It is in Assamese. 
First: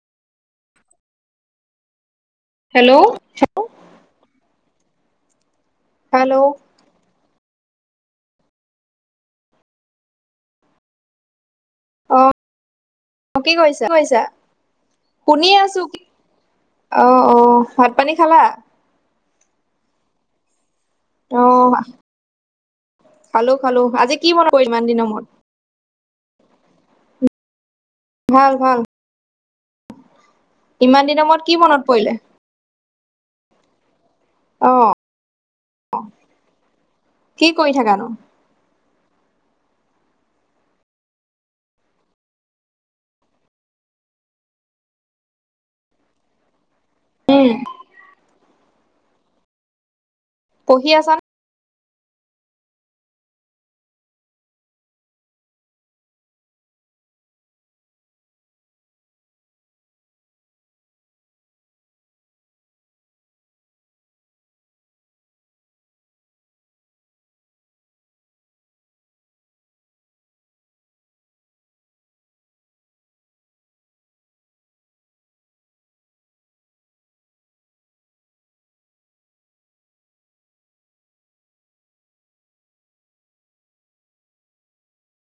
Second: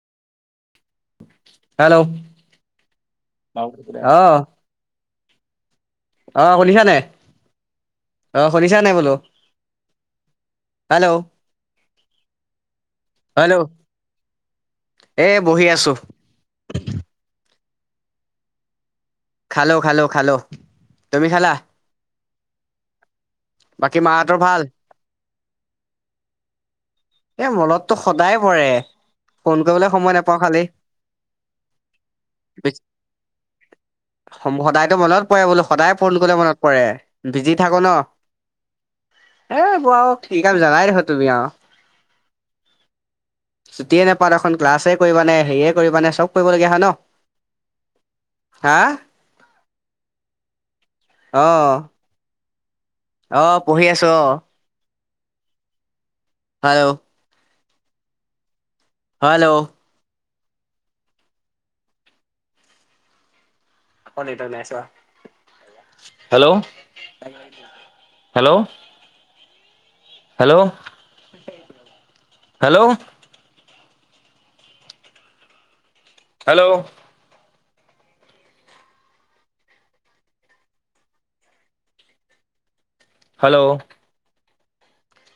হেল্লৌ' হেল্লৌ' অঁ'। হেল্ল' অঁ অ শুনিছা নাই, অঁ শুনিছা নাই বোলো? হেল্লৌ' অঁ কি কৰিছা কি কৰিছা? এ শুনি বহি আছোঁ। আছো অঁ অঁ ভাত পানী খালা? খালো খালো খালো। তুমি অ খালা? খালো খালো বাকী আজি কি মাহেঁতৰ মনত ভাল। পৰিল ইমান দিনৰ মূৰত এ মনততো সদায় ভাল পৰে, ভাল ফোন কৰিবলৈ সময় নাপাওঁ খালি। ইমান দিনৰ মূৰত কি মনত পৰিলে? অ সদায়টো মনত পৰে বোলো সদায় ফোন কৰিবলে মনত পৰে, কি বিজি কৰি থাকো ন। থাকানো এ এইবোৰ আও কি কাম জানাই দেখোন তুমি আও। ছুটিয়ে নাপাওঁ দেখোন ক্লাছে কৰিবানে, হেৰিয়ে কৰিবানে চব কৰিবলগীয়া হয় ন। উম! হা! পঢ়ি আছা নে? অঁ! অঁ! পঢ়ি আছোঁ অ। হেল্ল'! হেল্ল'! আকৌ নেটৱৰ্ক নাই চোৱা। Hello! Hello! Hello! [inaudible] Hello! Hello! Hello!